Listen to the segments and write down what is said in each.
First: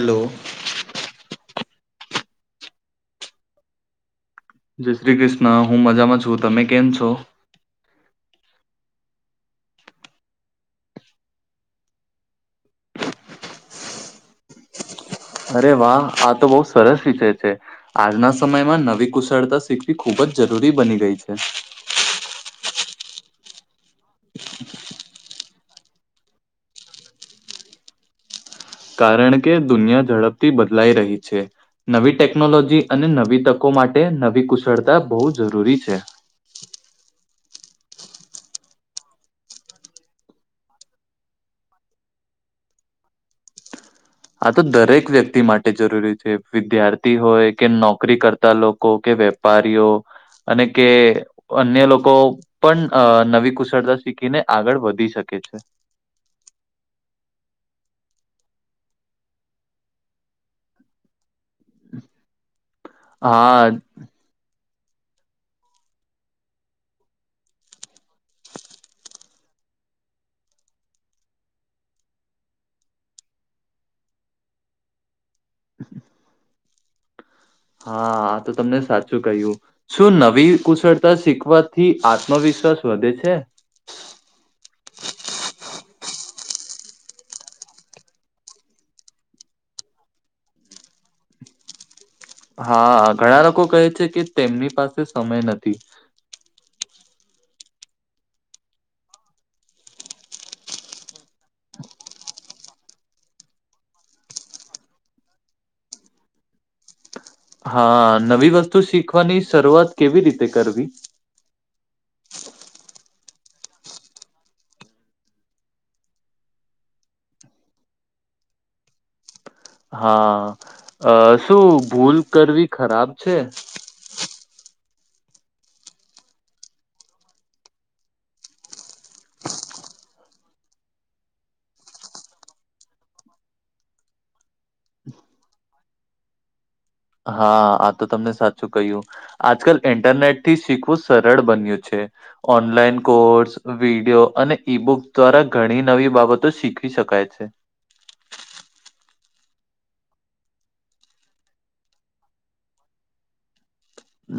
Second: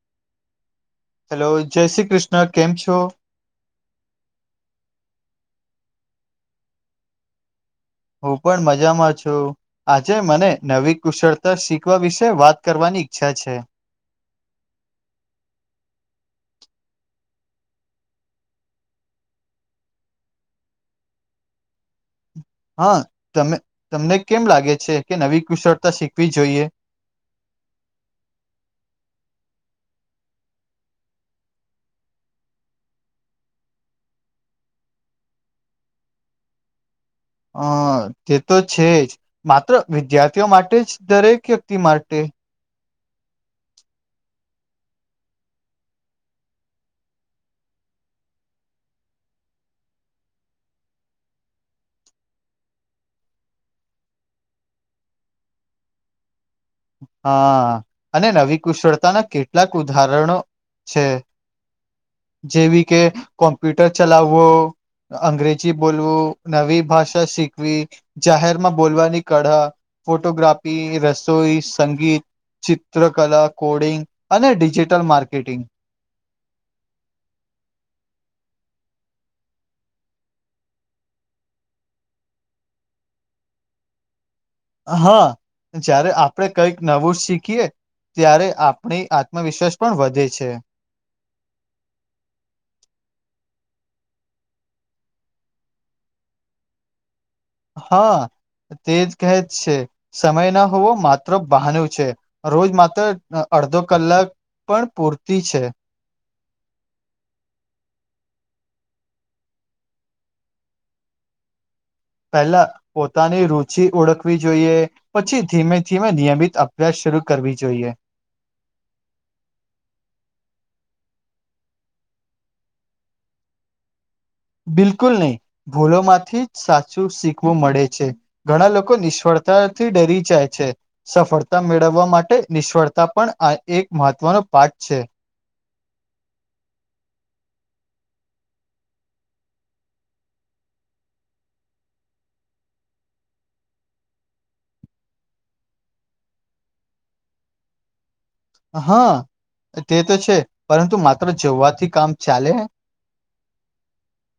Hello hello જય શ્રી કૃષ્ણ કેમ છો? જય શ્રી કૃષ્ણ હું મજામાં છું તમે કેમ છો? હું પણ મજામાં છું. આજે મને નવી કુશળતા શીખવા વિશે વાત કરવાની ઈચ્છા છે. અરે વાહ આ તો બહુ સરસ વિષય છે. આજના સમયમાં નવી કુશળતા શીખવી ખૂબ જ જરૂરી બની ગઈ છે. હા તમ તમને કેમ લાગે છે કે નવી કુશળતા શીખવી જોઈએ કારણ કે દુનિયા ઝડપથી બદલાઈ રહી છે. નવી ટેકનોલોજી અને નવી તકો માટે નવી કુશળતા બહુ જરૂરી છે. હ તે તો છે જ માત્ર વિદ્યાર્થીઓ માટે જ દરેક વ્યક્તિ માટે આ તો દરેક વ્યક્તિ માટે જરૂરી છે વિદ્યાર્થી હોય કે નોકરી કરતા લોકો કે વે પારીઓ અને કે અન્ય લોકો પણ અ નવી કુશળતા શીખીને આગળ વધી શકે છે. હા અને નવી કુશળતાના કેટલાક ઉદાહરણો છે. જેવી કે હા કોમ્પ્યુટર ચલાવવો અંગ્રેજી બોલવું નવી ભાષા શીખવી જાહેરમાં બોલવાની કળા ફોટોગ્રાફી રસોઈ સંગીત, ચિત્રકલા, કોડિંગ અને ડિજિટલ માર્કેટિંગ હા આ તો તમને સાચું કહ્યું શું નવી કુશળતા શીખવાથી આત્મવિશ્વાસ વધે છે. હા જયારે આપડે કઈક નવું શીખીએ ત્યારે આપણી આત્મવિશ્વાસ પણ વધે છે. હા ઘણા લોકો કહે છે કે તેમની પાસે સમય નથી હા તેજ કહે જ છે. સમય ના હોવો માત્ર બહાનું છે રોજ માત્ર અ અડધો કલાક પણ પૂરતી છે. હા નવી વસ્તુ શીખવાની શરૂઆત કેવી રીતે કરવી પહેલા પોતાની રુચિ ઓળખવી જોઈએ પછી ધીમે ધીમે નિયમિત અભ્યાસ શરૂ કરવી જોઈએ હા અ શું ભૂલ કરવી ખરાબ છે. બિલકુલ નહી ભૂલો માંથી જ સાચું શીખવું મળે છે. ઘણા લોકો નિષ્ફળતાથી ડરી જાય છે. સફળતા મેળવવા માટે નિષ્ફળતા પણ આ એક મહત્વનો પાઠ છે. હા આ તો તમને સાચું કહ્યું આજકાલ ઇન્ટરનેટ થી શીખવું સરળ બન્યું છે. ઓનલાઈન કોર્સ વિડીયો અને ઈ બુક દ્વારા ઘણી નવી બાબતો શીખવી શકાય છે. હા તે તો છે પરંતુ માત્ર જોવાથી કામ ચાલે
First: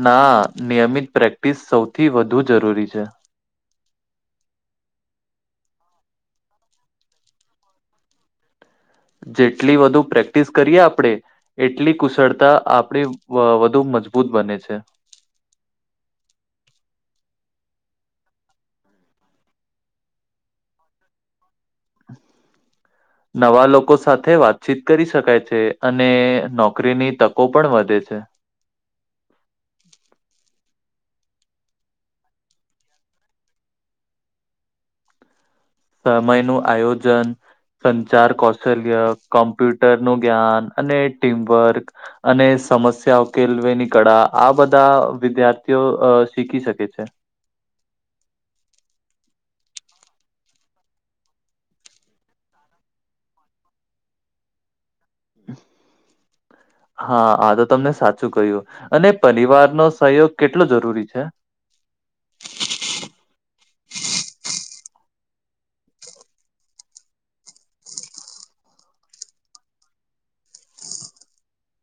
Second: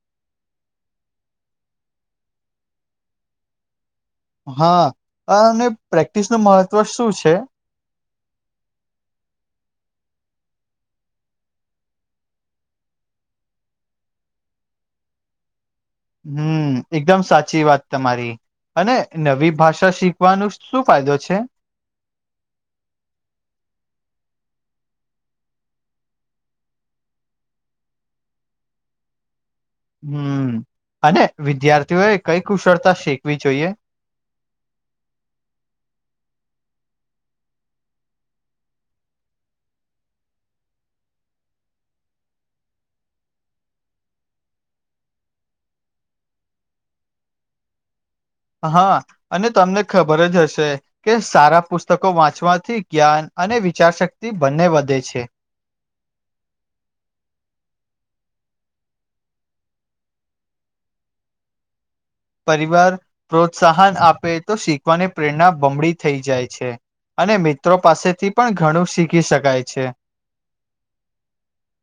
ના નિયમિત પ્રેક્ટિસ સૌથી વધુ જરૂરી છે. હા અને પ્રેક્ટિસ નું મહત્વ શું છે. જેટલી વધુ પ્રેક્ટિસ કરીએ આપડે એટલી કુશળતા આપણી વા વધુ મજબૂત બને છે. હમ્મ એકદમ સાચી વાત તમારી. અને નવી ભાષા શીખવાનું શું ફાયદો છે? નવા લોકો સાથે વાતચીત કરી શકાય છે અને નોકરીની તકો પણ વધે છે. હમ્મ અને વિદ્યાર્થીઓએ કઈ કુશળતા શીખવી જોઈએ સમય નું આયોજન સંચાર કૌશલ્ય કોમ્પ્યુટર નું જ્ઞાન અને ટીમવર્ક અને સમસ્યા ઉકેલવે ની કળા આ બધા વિદ્યાર્થીઓ અ શીખી શકે છે. હા અને તમને ખબર જ હશે. કે સારા પુસ્તકો વાંચવાથી જ્ઞાન અને વિચાર શક્તિ બંને વધે છે. [inaudible] હા આ તો તમને સાચું કહ્યું અને પરિવાર નો સહયોગ કેટલો જરૂરી છે. પરિવાર પ્રોત્સાહન આપે તો શીખવાની પ્રેરણા બમડી થઈ જાય છે. અને મિત્રો પાસેથી પણ ઘણું શીખી શકાય છે.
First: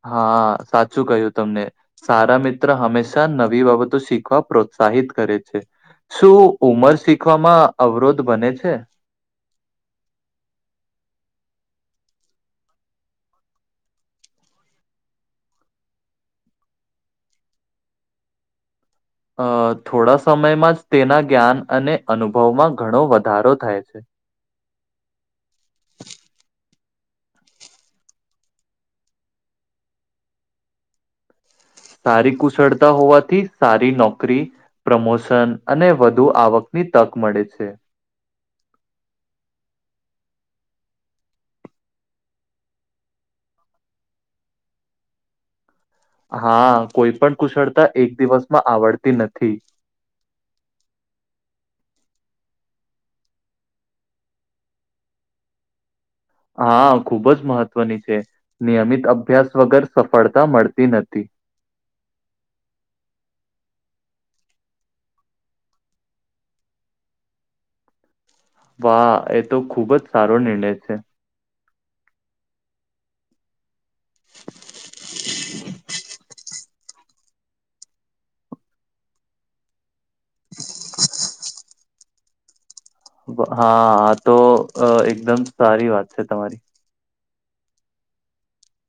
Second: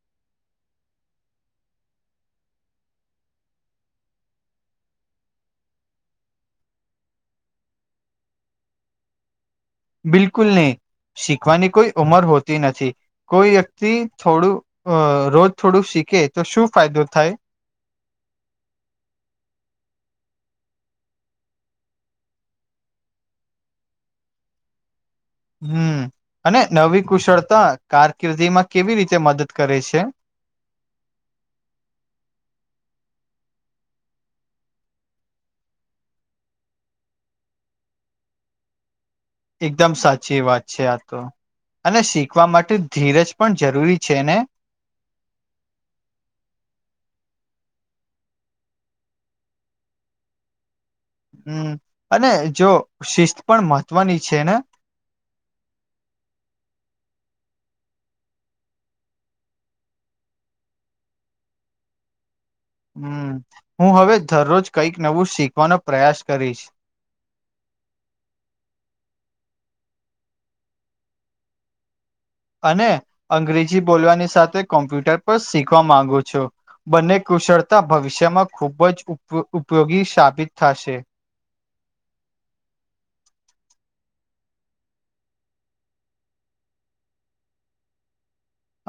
હા સાચું કહ્યું તમને. સારા મિત્ર હંમેશા નવી બાબતો શીખવા પ્રોત્સાહિત કરે છે. શું ઉમર શીખવામાં અવરોધ બને છે. બિલકુલ નહી શીખવાની કોઈ ઉમર હોતી નથી. કોઈ વ્યક્તિ થોડું અ રોજ થોડું શીખે તો શું ફાયદો થાય. અ થોડા સમયમાં જ તેના જ્ઞાન અને અનુભવમાં ઘણો વધારો થાય હમ્મ અને નવી કુશળતા કારકિર્દી માં કેવી રીતે મદદ કરે છે. સારી કુશળતા હોવાથી સારી નોકરી પ્રમોશન અને વધુ આવકની તક મળે છે. એકદમ સાચી વાત છે આ તો અને શીખવા માટે ધીરજ પણ જરૂરી છે ને. હા કોઈ પણ કુશળતા એક દિવસમાં આવડતી નથી. હમ્મ અને જો શિસ્ત પણ મહત્વની છે ને. હા ખુબ જ મહત્વની છે નિયમિત અભ્યાસ વગર સફળતા મળતી નથી. હમ્મ હું હવે દરરોજ કઈક નવું શીખવાનો પ્રયાસ કરીશ. વાહ એ તો ખુબ જ સારો નિર્ણય છે. અને અંગ્રેજી બોલવાની સાથે કોમ્પ્યુટર પર શીખવા માંગો છો. બંને કુશળતા ભવિષ્યમાં ખૂબ જ ઉપ ઉપયોગી સાબિત થશે. હા હા આ તો એકદમ સારી વાત છે તમારી.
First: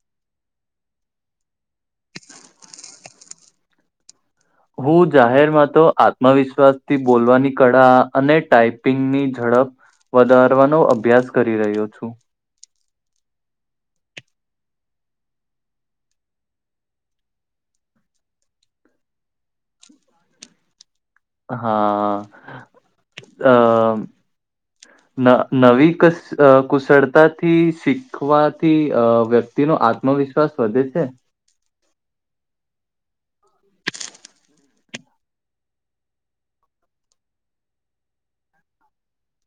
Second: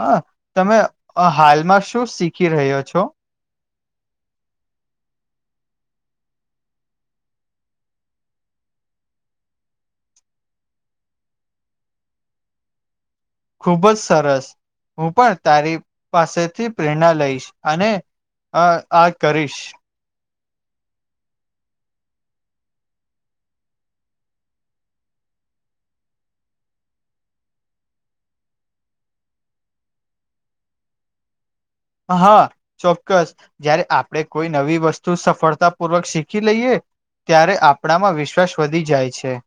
હા તમે હાલમાં શું શીખી રહ્યો છો. હું જાહેરમાં તો આત્મવિશ્વાસ થી બોલવાની કળા અને ટાઈપિંગની ઝડપ વધારવાનો અભ્યાસ કરી રહ્યો છું. ખુબ જ સરસ હું પણ તારી પાસેથી પ્રેરણા લઈશ અને હા આ કરીશ હા આ ના નવી કસ કુશળતાથી શી શીખવાથી આ વ્યક્તિ નો આત્મવિશ્વાસ વધે છે. આ હા ચોક્કસ જયારે આપડે કોઈ નવી વસ્તુ સફળતાપૂર્વક શીખી લઈએ ત્યારે આપણામાં વિશ્વાસ વધી જાય છે.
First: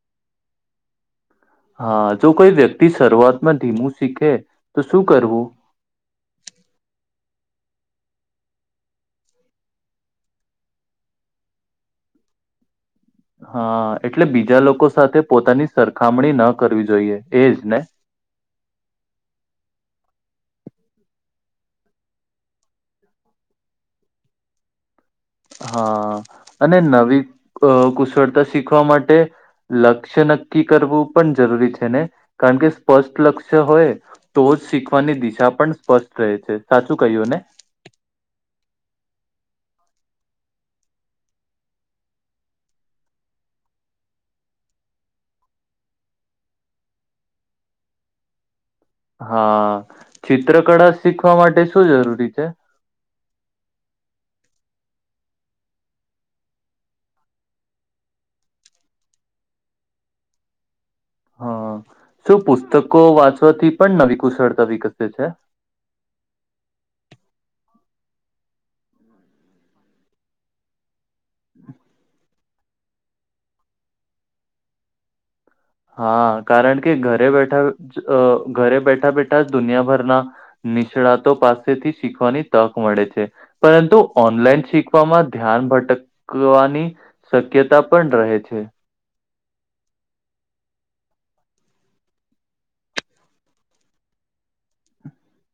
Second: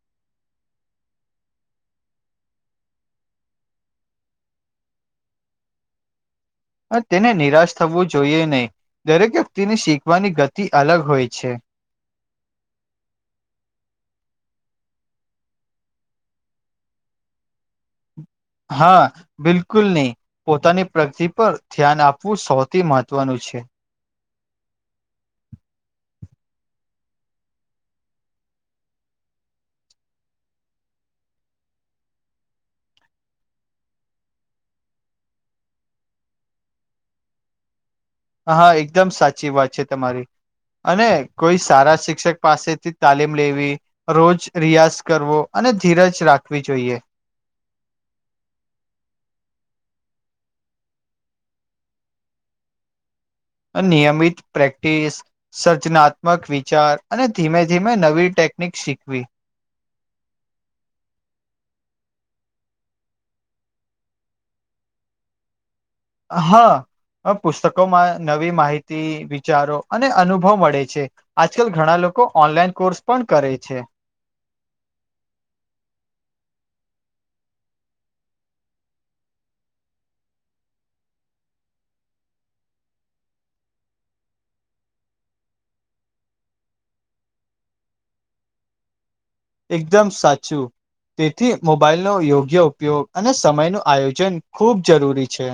હા જો કોઈ વ્યક્તિ શરૂઆતમાં ધીમું શીખે તો શું કરવું. આ તેને નિરાશ થવું જોઈએ નહીં દરેક વ્યક્તિને શીખવાની ગતિ અલગ હોય છે. હા એટલે બીજા લોકો સાથે પોતાની સરખામણી ન કરવી જોઈએ એજ ને. હા બિલકુલ નહી. પોતાની પ્રગતિ પર ધ્યાન આપવું સૌથી મહત્વનું છે. હા અને નવી ક કુશળતા શીખવા માટે. લક્ષ્ય નક્કી કરવું પણ જરૂરી છે ને કારણ કે સ્પષ્ટ લક્ષ્ય હોય તો જ શીખવાની દિશા પણ સ્પષ્ટ રહે છે સાચું કહ્યું ને. આ હા એકદમ સાચી વાત છે તમારી. અને કોઈ સારા શિક્ષક પાસેથી તાલીમ લેવી રોજ રિયાઝ કરવો અને ધીરજ રાખવી જોઈએ. હા ચિત્રકળા શીખવા માટે શું જરૂરી છે. આ નિયમિત પ્રેક્ટિસ સર્જનાત્મક વિચાર અને ધીમે ધીમે નવી ટેકનિક શીખવી. હા શું પુસ્તકો વાંચવાથી પણ નવી કુશળતા વિકસે છે. હા. હા પુસ્તકોમાં નવી માહિતી વિચારો અને અનુભવ મળે છે. આજકાલ ઘણા લોકો ઓનલાઈન કોર્સ પણ કરે છે. હા કારણ કે ઘરે બેઠા અ ઘરે બેઠા બેઠા જ દુનિયાભરના નિષ્ણાતો પાસેથી શીખવાની તક મળે છે. પરંતુ ઓનલાઈન શીખવામાં ધ્યાન ભટકવાની શક્યતા પણ રહે છે. એકદમ સાચું તેથી મોબાઈલનો યોગ્ય ઉપયોગ અને સમય નો આયોજન ખૂબ જરૂરી છે.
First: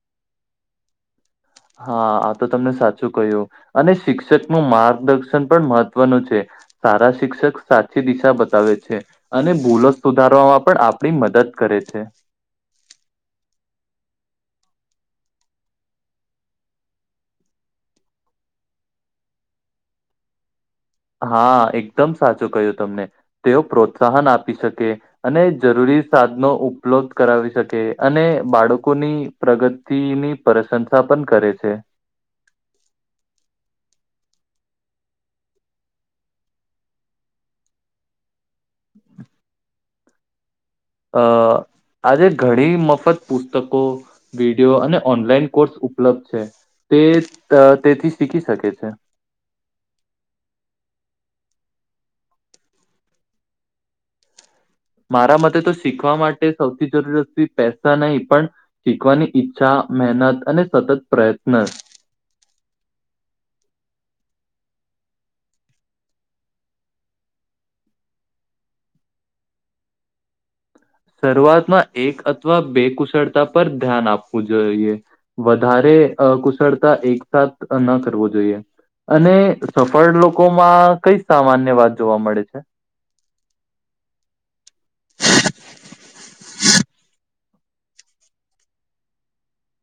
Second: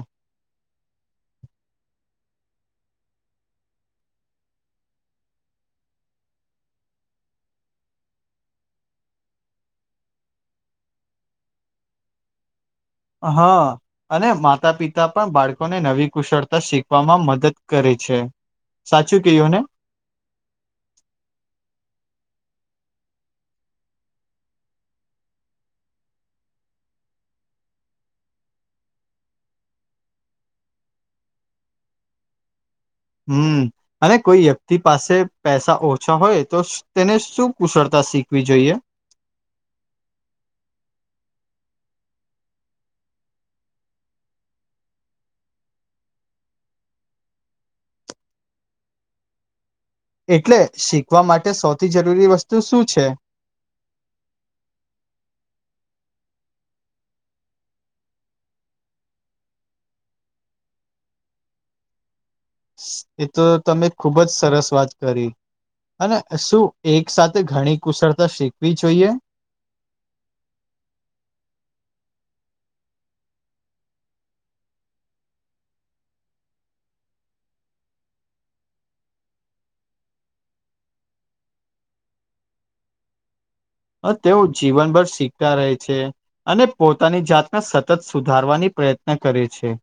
હા આ તો તમને સાચું કહ્યું અને શિક્ષકનું માર્ગદર્શન પણ મહત્વનું છે. સારા શિક્ષક સાચી દિશા બતાવે છે. અને ભૂલો સુધારવામાં પણ આપણી મદદ કરે છે. હા. અને માતા પિતા પણ બાળકોને નવી કુશળતા શીખવામાં મદદ કરે છે. સાચું કહ્યું ને? હા એકદમ સાચું ક્યું તમને તેઓ પ્રોત્સાહન આપી શકે અને જરૂરી સાધનો ઉપલબ્ધ કરાવી શકે અને બાળકોની પ્રગતિની પ્રશંસા પણ કરે છે. હમ્મ. અને કોઈ વ્યક્તિ પાસે પૈસા ઓછા હોય તો તેને શું કુશળતા શીખવી જોઈએ? અ આજે ઘણી મફત પુસ્તકો વિડીયો અને ઓનલાઈન કોર્સ ઉપલબ્ધ છે તે તેથી શીખી શકે છે. એટલે શીખવા માટે સૌથી જરૂરી વસ્તુ શું છે? મારા મતે તો શીખવા માટે સૌથી જરૂર પૈસા નહી પણ શીખવાની ઈચ્છા મહેનત અને સતત પ્રયત્ન એ તો તમે ખુબ જ સરસ વાત કરી. અને શું એક સાથે ઘણી કુશળતા શીખવી જોઈએ? શરૂઆતમાં એક અથવા બે કુશળતા પર ધ્યાન આપવું જોઈએ. વધારે કુશળતા એકસાથ ન કરવો જોઈએ. અને સફળ લોકો માં કઈ સામાન્ય વાત જોવા મળે છે? તેઓ જીવનભર શીખતા રહે છે અને પોતાની જાત સતત સુધારવાની પ્રયત્ન કરે છે.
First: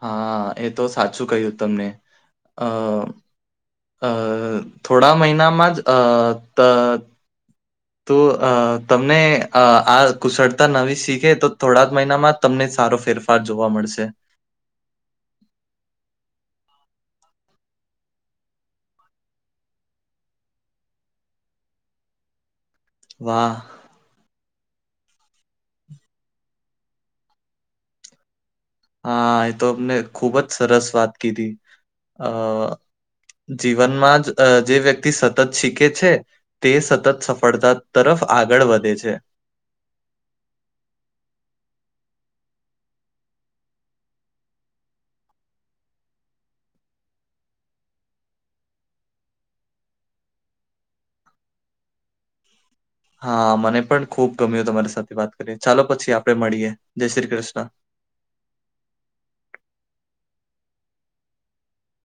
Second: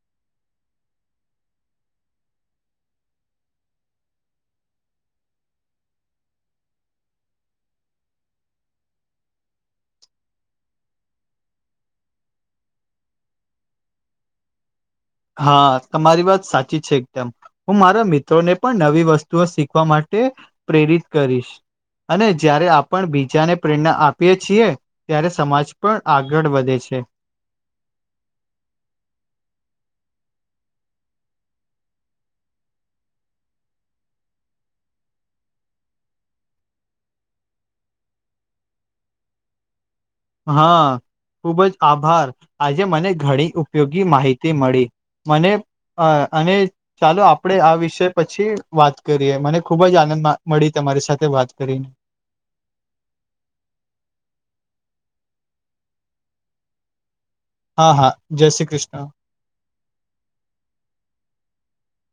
હા એ તો સાચું કહ્યું તમે અ અ થોડા મહિનામાં જ અ ત તો તમને આ કુશળતા નવી શીખે તો થોડા જ મહિનામાં તમને સારો ફેરફાર જોવા મળશે. હા તમારી વાત સાચી છે એકદમ હું મારા મિત્રોને પણ નવી વસ્તુઓ શીખવા માટે પ્રેરિત કરીશ. અને જયારે આપ પણ વાહ બીજાને પ્રેરણા આપીએ છીએ ત્યારે સમાજ પણ આગળ વધે છે. હા એ તો અમને ખુબ જ સરસ વાત કીધી અ જીવનમાં જે વ્યક્તિ સતત શીખે છે. તે સતત સફળતા તરફ આગળ વધે છે. હા ખુબ જ આભાર આજે મને ઘણી ઉપયોગી માહિતી મળી. મને અ અને ચાલો આપડે આ વિષય પછી વાત કરીએ મને ખુબ જ આનંદ મળી તમારી સાથે વાત કરીને. હા મને પણ ખુબ ગમ્યું તમારી સાથે વાત કરીએ ચાલો પછી આપડે મળીએ જય શ્રી કૃષ્ણ. હા હા જય શ્રી કૃષ્ણ